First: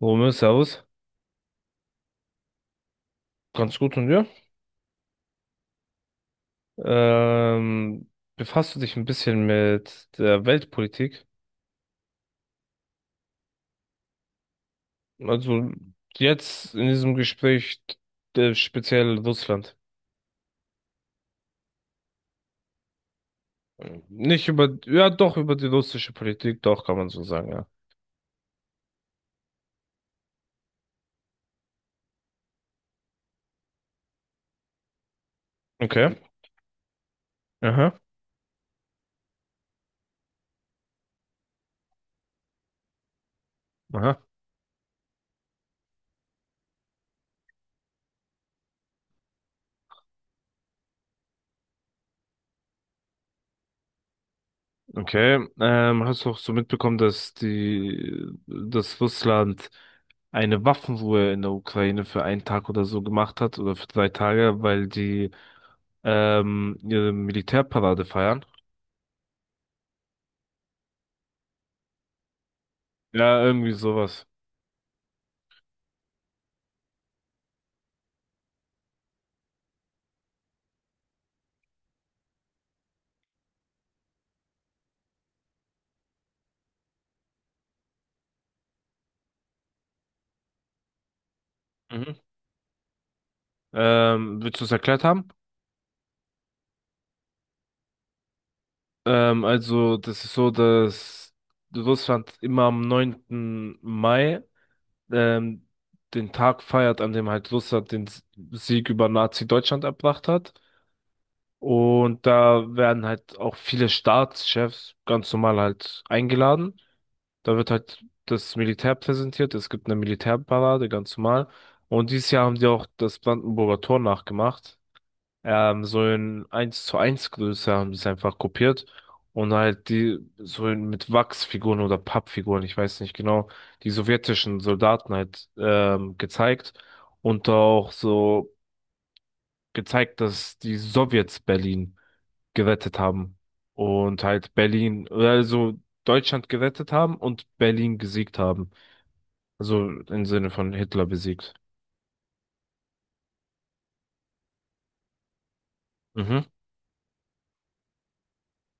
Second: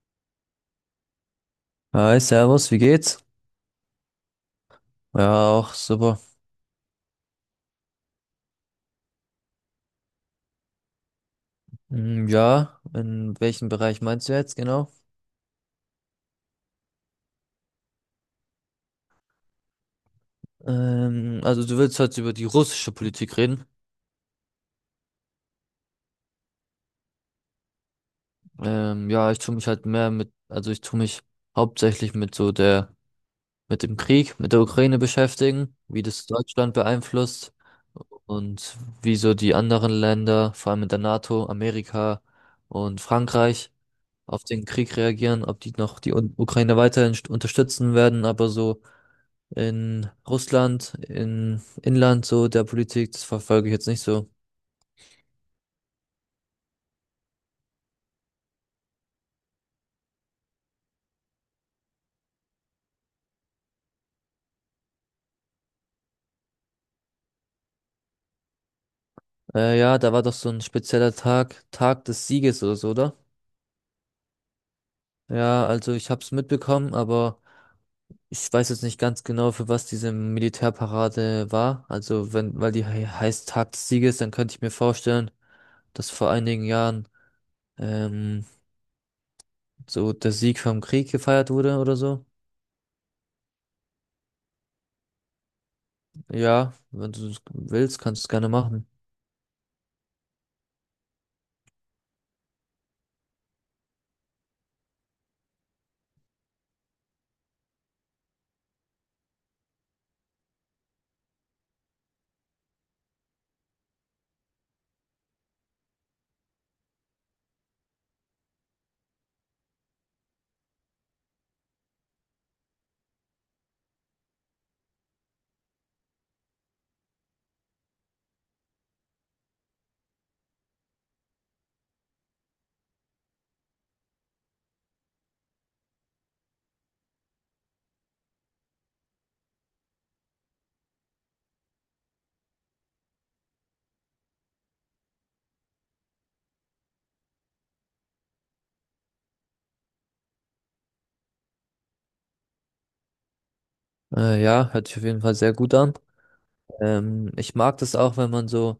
Romeo, Servus. Hi, Servus, wie geht's? Ganz gut und dir? Ja, auch super. Ähm, befasst du dich ein bisschen mit der Weltpolitik? Ja, in welchem Bereich meinst du jetzt genau? Also jetzt in diesem Gespräch speziell Russland. Also du willst heute über die russische Politik reden. Nicht über, ja doch, über die russische Politik, doch, kann man so sagen, ja. Ja, ich tue mich halt mehr mit, also ich tue mich hauptsächlich mit so der, mit dem Krieg, mit der Ukraine beschäftigen, wie Okay. das Deutschland beeinflusst Aha. und wie so die anderen Länder, vor allem in der NATO, Amerika und Frankreich, Aha. auf den Krieg reagieren, ob die noch die Ukraine weiterhin unterstützen werden, aber so in Russland, in Inland, so der Politik, das verfolge ich jetzt nicht so. Okay. Hast du auch so mitbekommen, dass dass Russland eine Waffenruhe in der Ukraine für einen Tag oder so gemacht hat oder für 3 Tage, weil die ihre Militärparade feiern. Ja, da war doch so ein spezieller Tag, Tag des Sieges oder so, oder? Ja, irgendwie sowas. Ja, also ich hab's mitbekommen, aber ich weiß jetzt nicht ganz genau, für was diese Militärparade war. Also wenn, weil die he heißt Tag des Sieges, dann könnte ich mir vorstellen, dass vor einigen Jahren ähm, so der Sieg vom Krieg gefeiert wurde oder Mhm. so. Willst du es erklärt haben? Ja, wenn du es willst, kannst du es gerne machen. Also, das ist so, dass Russland immer am 9. Mai ähm, den Tag feiert, an dem halt Russland den Sieg über Nazi-Deutschland erbracht hat. Und da werden halt auch viele Staatschefs ganz normal halt eingeladen. Da wird halt das Militär präsentiert. Es gibt eine Militärparade, ganz normal. Und dieses Jahr haben die auch das Brandenburger Tor nachgemacht. So in eins zu eins Größe haben die es einfach kopiert. Und halt die, so in, mit Wachsfiguren oder Pappfiguren, ich weiß nicht genau, die sowjetischen Soldaten halt gezeigt. Und auch so gezeigt, dass die Sowjets Berlin gerettet haben. Und halt Berlin, also Deutschland gerettet haben und Berlin gesiegt haben. Also im Sinne von Hitler besiegt. Ja, hört sich auf jeden Fall sehr gut an. Mhm. Ich mag das auch, wenn man so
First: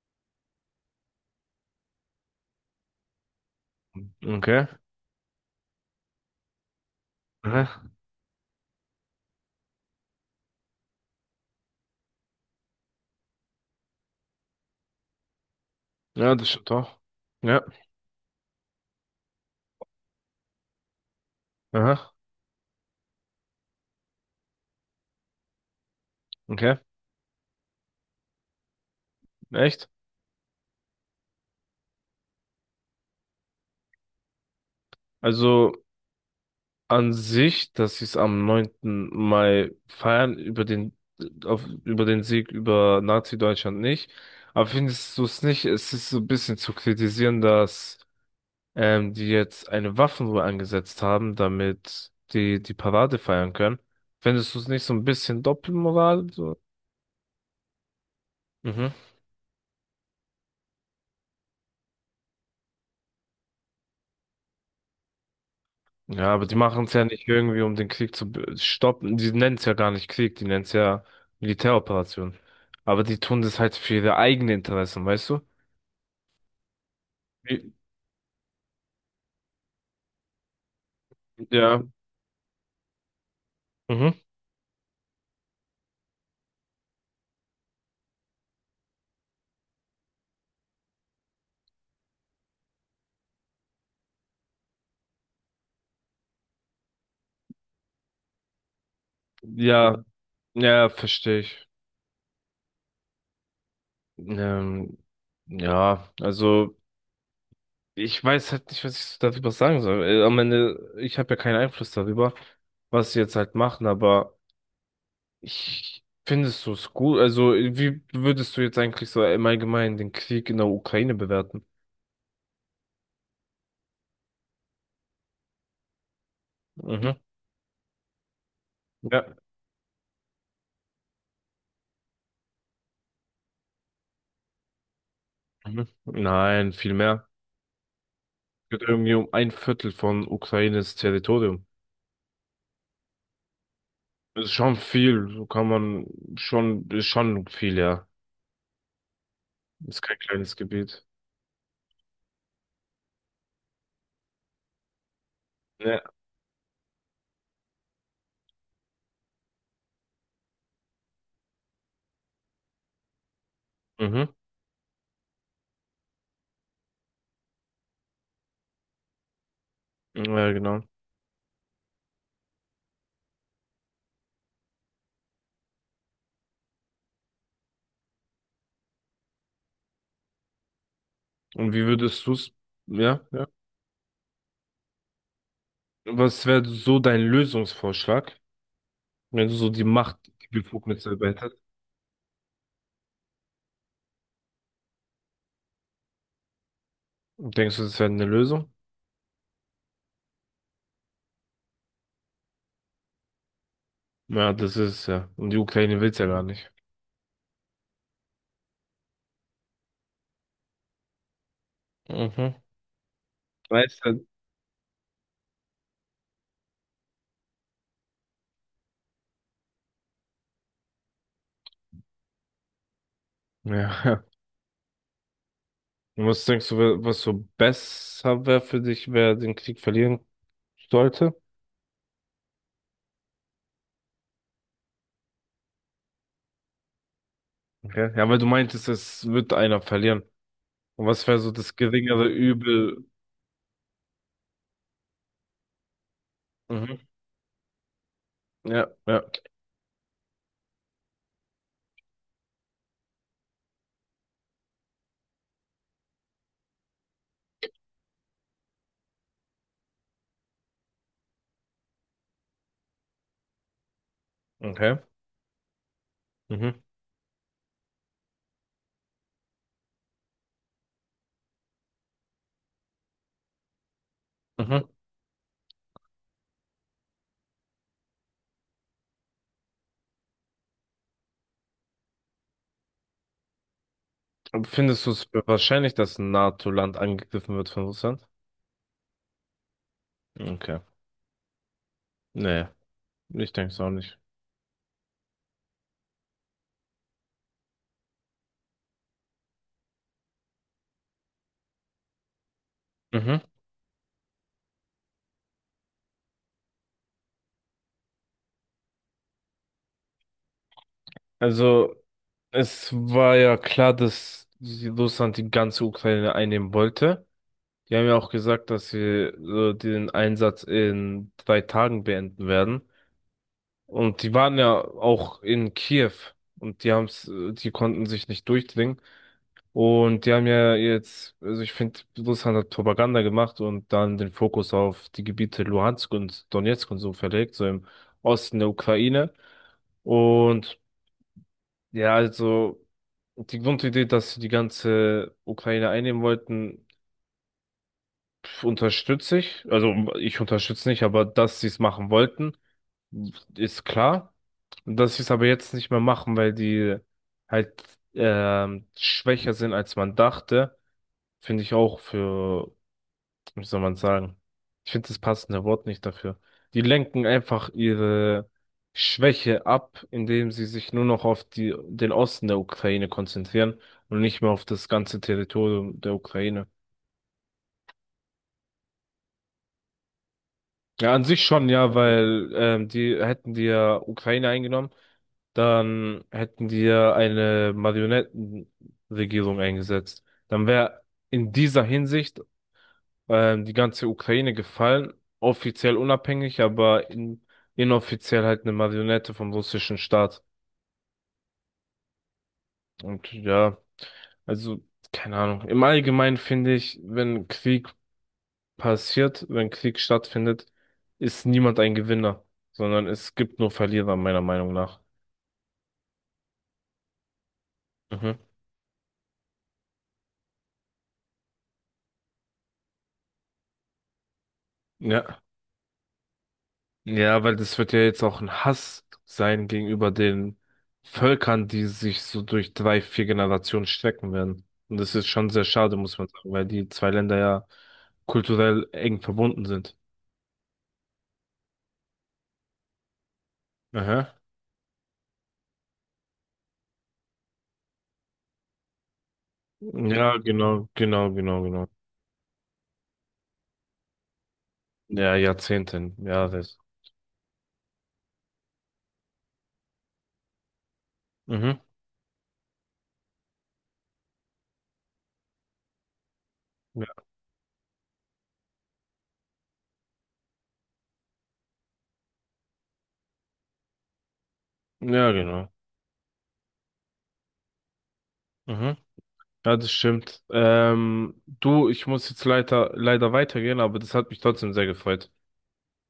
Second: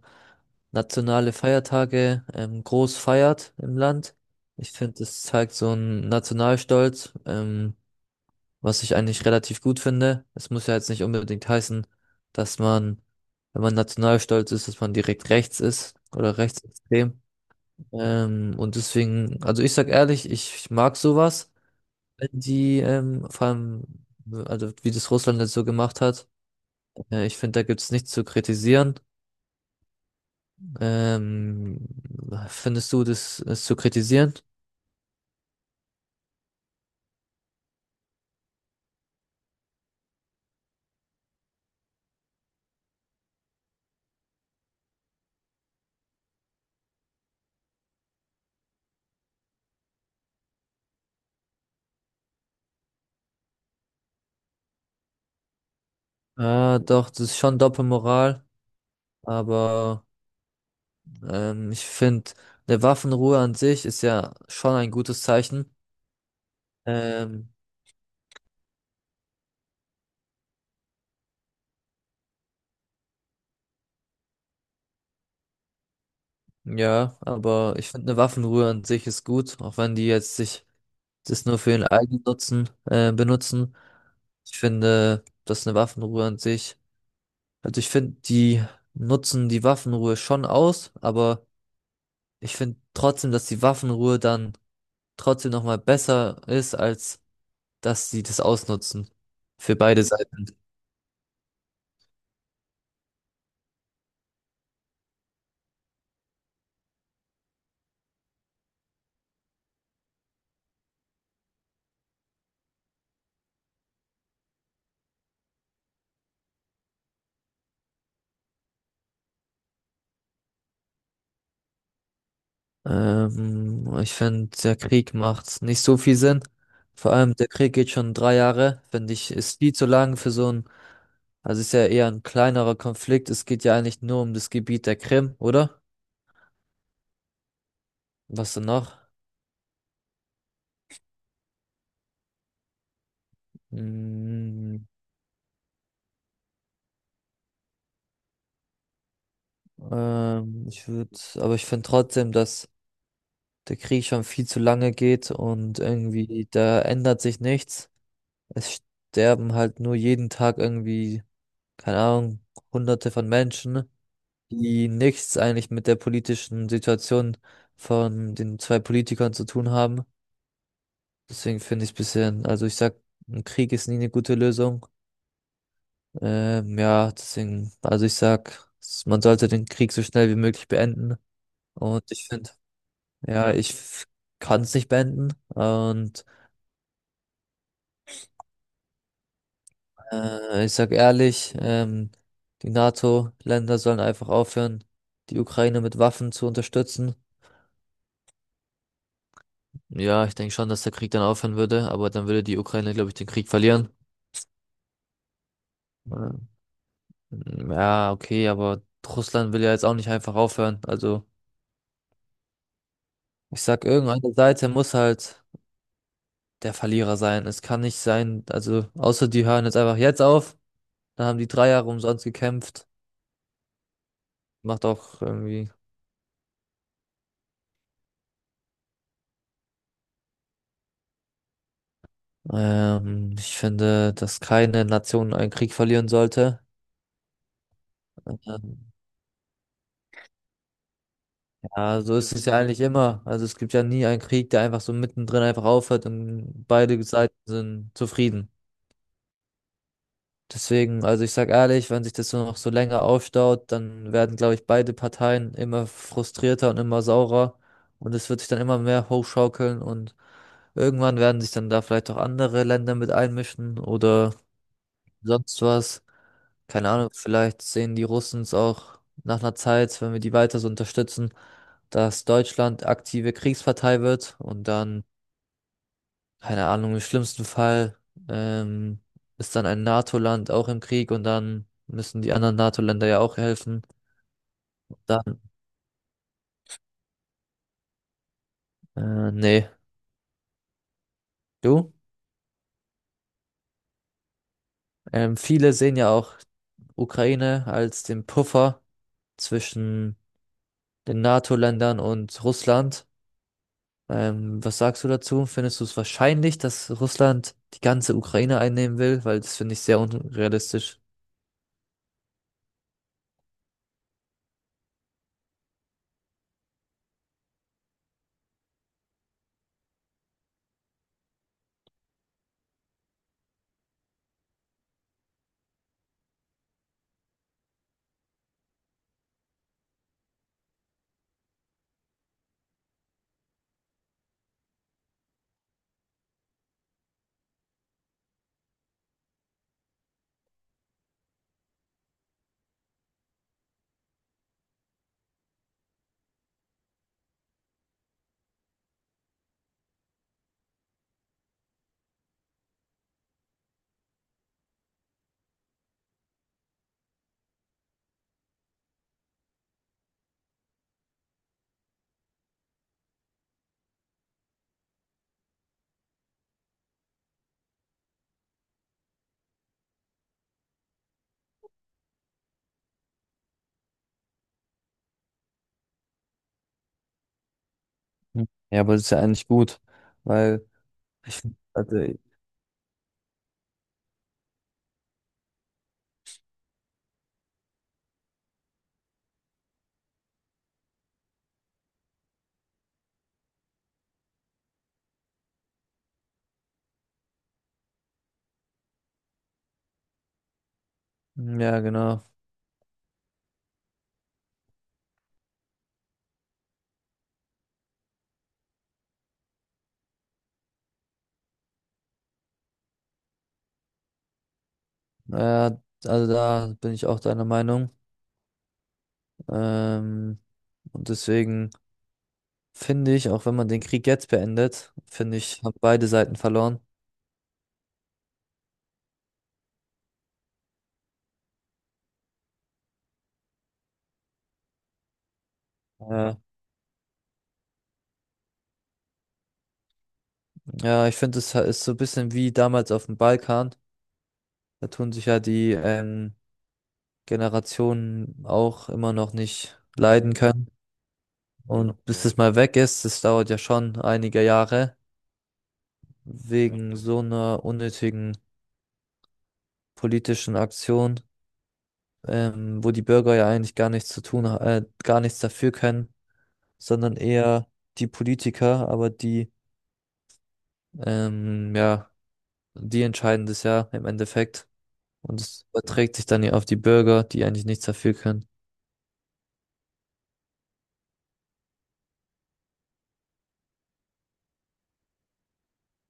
nationale Feiertage groß feiert im Land. Okay. Ich finde, das zeigt so einen Nationalstolz, Aha. was ich eigentlich relativ gut finde. Es muss ja jetzt nicht unbedingt heißen, dass man, wenn man nationalstolz ist, dass man direkt rechts ist Ja, oder das stimmt doch. rechtsextrem. Ja. Und deswegen, also ich sag ehrlich, ich mag sowas, Aha. wenn die, vor allem, also wie das Russland jetzt so gemacht hat. Okay. Ich finde, da gibt's nichts zu kritisieren. Echt? Ähm, Findest du das, es zu kritisieren? Also an sich, dass sie es am 9. Mai feiern, über den, auf, über den Sieg über Nazi-Deutschland nicht. Aber findest du es nicht? Es ist so ein bisschen zu kritisieren, dass die jetzt eine Waffenruhe angesetzt haben, damit die Parade feiern können. Findest du es nicht so ein bisschen Doppelmoral? So? Ah, doch, das ist schon Doppelmoral, Mhm. aber ich finde, eine Waffenruhe an sich ist ja schon ein gutes Zeichen. Ja, aber die machen es ja nicht Ähm, irgendwie, um den Krieg zu stoppen. Die nennen es ja gar nicht Krieg, die nennen es ja Militäroperation. Aber die tun das halt für ihre eigenen Interessen, weißt du? ja, Wie- aber ich finde, eine Waffenruhe an sich ist gut, auch wenn die jetzt sich das nur für Ja, ihren eigenen Nutzen benutzen. mhm. Ich finde, dass eine Waffenruhe an sich. Also ich finde, die nutzen die Waffenruhe schon aus, aber ich finde trotzdem, dass die Waffenruhe dann trotzdem nochmal besser ist, als dass sie das ausnutzen. Für beide Ja, Seiten. ja, verstehe ich. Ähm, ja, also ich weiß halt nicht, was ich so darüber sagen soll. Am Ende, ich habe ja keinen Einfluss darüber, was sie jetzt halt machen, aber ich findest du es gut? Also, wie würdest du jetzt eigentlich so im Allgemeinen den Krieg in der Ukraine bewerten? Ich finde, der Krieg macht nicht so viel Sinn. Vor Mhm. allem, der Krieg geht schon 3 Jahre. Finde ich, Ja. ist viel zu lang für so ein, also ist ja eher ein kleinerer Konflikt. Es geht ja eigentlich nur um das Gebiet der Krim, oder? Mhm. Nein, viel mehr. Was denn Es geht noch? irgendwie um ein Viertel von Ukraines Territorium. Ist schon Mm, viel, so kann man schon, ist schon viel, ja. Ist kein kleines Ich Gebiet. würde, aber ich finde trotzdem, dass der Krieg schon viel zu lange geht und Ja. irgendwie da ändert sich nichts. Es sterben halt nur jeden Tag irgendwie, keine Ahnung, Hunderte von Menschen, Mhm. die nichts eigentlich mit der politischen Situation von den zwei Politikern zu tun haben. Ja, genau. Deswegen finde ich es bisschen, also ich sag, ein Krieg ist nie eine gute Lösung. Ja, deswegen, also ich sag, man sollte den Krieg so schnell wie möglich beenden. Und wie Und würdest ich finde, du's, ja, ja. ja, ich kann es nicht beenden. Und Was wäre so dein Lösungsvorschlag, wenn du so die Macht, die ich sag Befugnisse ehrlich, erweitert? Die NATO-Länder sollen einfach aufhören, die Ukraine mit Waffen zu unterstützen. Denkst du, das wäre eine Lösung? Ja, ich denke schon, dass der Krieg dann aufhören würde, aber dann würde die Ukraine, glaube ich, den Krieg verlieren. Ja, das ist ja. Und die Ukraine will's ja gar Ähm, nicht. Ja, okay, aber Russland will ja jetzt auch nicht einfach aufhören. Also Mhm. ich sag, Weißt du? irgendeine Seite muss halt der Verlierer sein. Es kann nicht sein, also außer die hören jetzt einfach jetzt auf, dann haben die 3 Jahre umsonst gekämpft. Ja. Macht auch irgendwie. Und was denkst du, was so besser wäre für dich, wer den Krieg verlieren sollte? Ich finde, dass keine Nation einen Krieg verlieren sollte. Okay. Ja, weil du meintest, Ähm, es wird einer verlieren. Und was wäre so das ja, so geringere ist es ja eigentlich Übel? immer. Also es gibt ja nie einen Krieg, der einfach so mittendrin einfach aufhört und beide Mhm. Seiten sind zufrieden. Ja, ja. Deswegen, also ich sag ehrlich, wenn sich das so noch so länger aufstaut, dann werden, glaube ich, beide Parteien immer frustrierter und immer saurer. Und es wird sich dann immer mehr hochschaukeln und irgendwann werden sich dann da vielleicht auch andere Länder mit einmischen oder Okay. sonst was. Mhm. Keine Ahnung, vielleicht sehen die Russen es auch nach einer Zeit, wenn wir die weiter so unterstützen, dass Deutschland aktive Kriegspartei wird und Mhm. dann, keine Ahnung, im schlimmsten Fall ähm, ist dann ein NATO-Land auch im Krieg und dann müssen die anderen NATO-Länder ja auch helfen. Und findest du es Dann, für wahrscheinlich, dass ein NATO-Land angegriffen wird von Russland? Nee, Okay. du? Nee, ich denke es auch nicht. Viele sehen ja auch Ukraine als den Puffer zwischen den NATO-Ländern und Russland. Mhm. Was sagst du dazu? Findest du es wahrscheinlich, dass Russland die ganze Ukraine einnehmen will? Weil das finde ich sehr unrealistisch. Also, es war ja klar, dass Russland die ganze Ukraine einnehmen wollte. Die haben ja auch gesagt, dass sie so den Einsatz in 3 Tagen beenden werden. Und die waren ja auch in Kiew und die haben's, die konnten sich nicht durchdringen. Und die haben ja jetzt, also ich finde, Russland hat Propaganda gemacht und dann den Fokus auf die Gebiete Luhansk und Donezk und so verlegt, so im Osten der Ukraine. Und ja, also die Grundidee, dass sie die ganze Ukraine einnehmen wollten, unterstütze ich. Also ich unterstütze nicht, aber dass sie es machen wollten, ist klar. Dass sie es aber jetzt nicht mehr machen, weil die halt schwächer sind, als man dachte, finde ich auch für, wie soll man sagen, ich finde das passende Wort nicht dafür. Die lenken einfach ihre Schwäche ab, indem sie sich nur noch auf die, den Osten der Ukraine konzentrieren und nicht mehr auf das ganze Territorium der Ukraine. Hm. Ja, aber das ist ja eigentlich gut, weil, Ja, an ich, sich schon, ja, also, weil die hätten die ja Ukraine eingenommen, dann hätten die ja eine Marionettenregierung eingesetzt. Dann wäre in dieser Hinsicht die ganze Ukraine gefallen, offiziell unabhängig, aber in, inoffiziell halt eine Marionette vom russischen Staat. hm, ja, genau. Und ja, also keine Ahnung. Im Allgemeinen finde ich, wenn Krieg passiert, wenn Krieg stattfindet, ist niemand ein Gewinner, sondern es gibt nur Verlierer, meiner Meinung nach. Äh, also da bin ich auch deiner Meinung. Mhm. Ähm, und deswegen finde ich, auch wenn man den Krieg jetzt beendet, finde Ja. ich, haben beide Seiten verloren. Ja, weil das wird ja jetzt auch ein Hass sein gegenüber den Völkern, die sich so durch drei, vier Generationen strecken werden. Und das ist schon sehr schade, muss man Äh, sagen, weil die zwei Länder ja kulturell eng verbunden sind. ja, ich finde, es ist so ein bisschen wie damals auf dem Balkan. Aha. Da tun sich ja die Generationen auch immer noch nicht leiden Ja, können. genau, genau, genau, genau. Und bis es mal weg ist, das dauert ja schon einige Jahre, Ja, Jahrzehnten, ja, das. wegen so einer unnötigen politischen Aktion, Mhm. Wo die Bürger ja eigentlich gar nichts zu tun, gar nichts dafür können, Ja, sondern eher die Politiker, aber die, ja, die entscheiden das ja im Endeffekt. ja, Und es genau. überträgt sich dann ja auf die Bürger, die eigentlich nichts dafür können. Mhm. Ja, das stimmt. Du, ich muss jetzt leider, leider weitergehen, aber das hat mich trotzdem sehr gefreut.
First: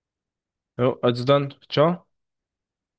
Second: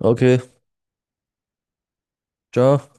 Okay, Ja, also dann, ciao. ciao.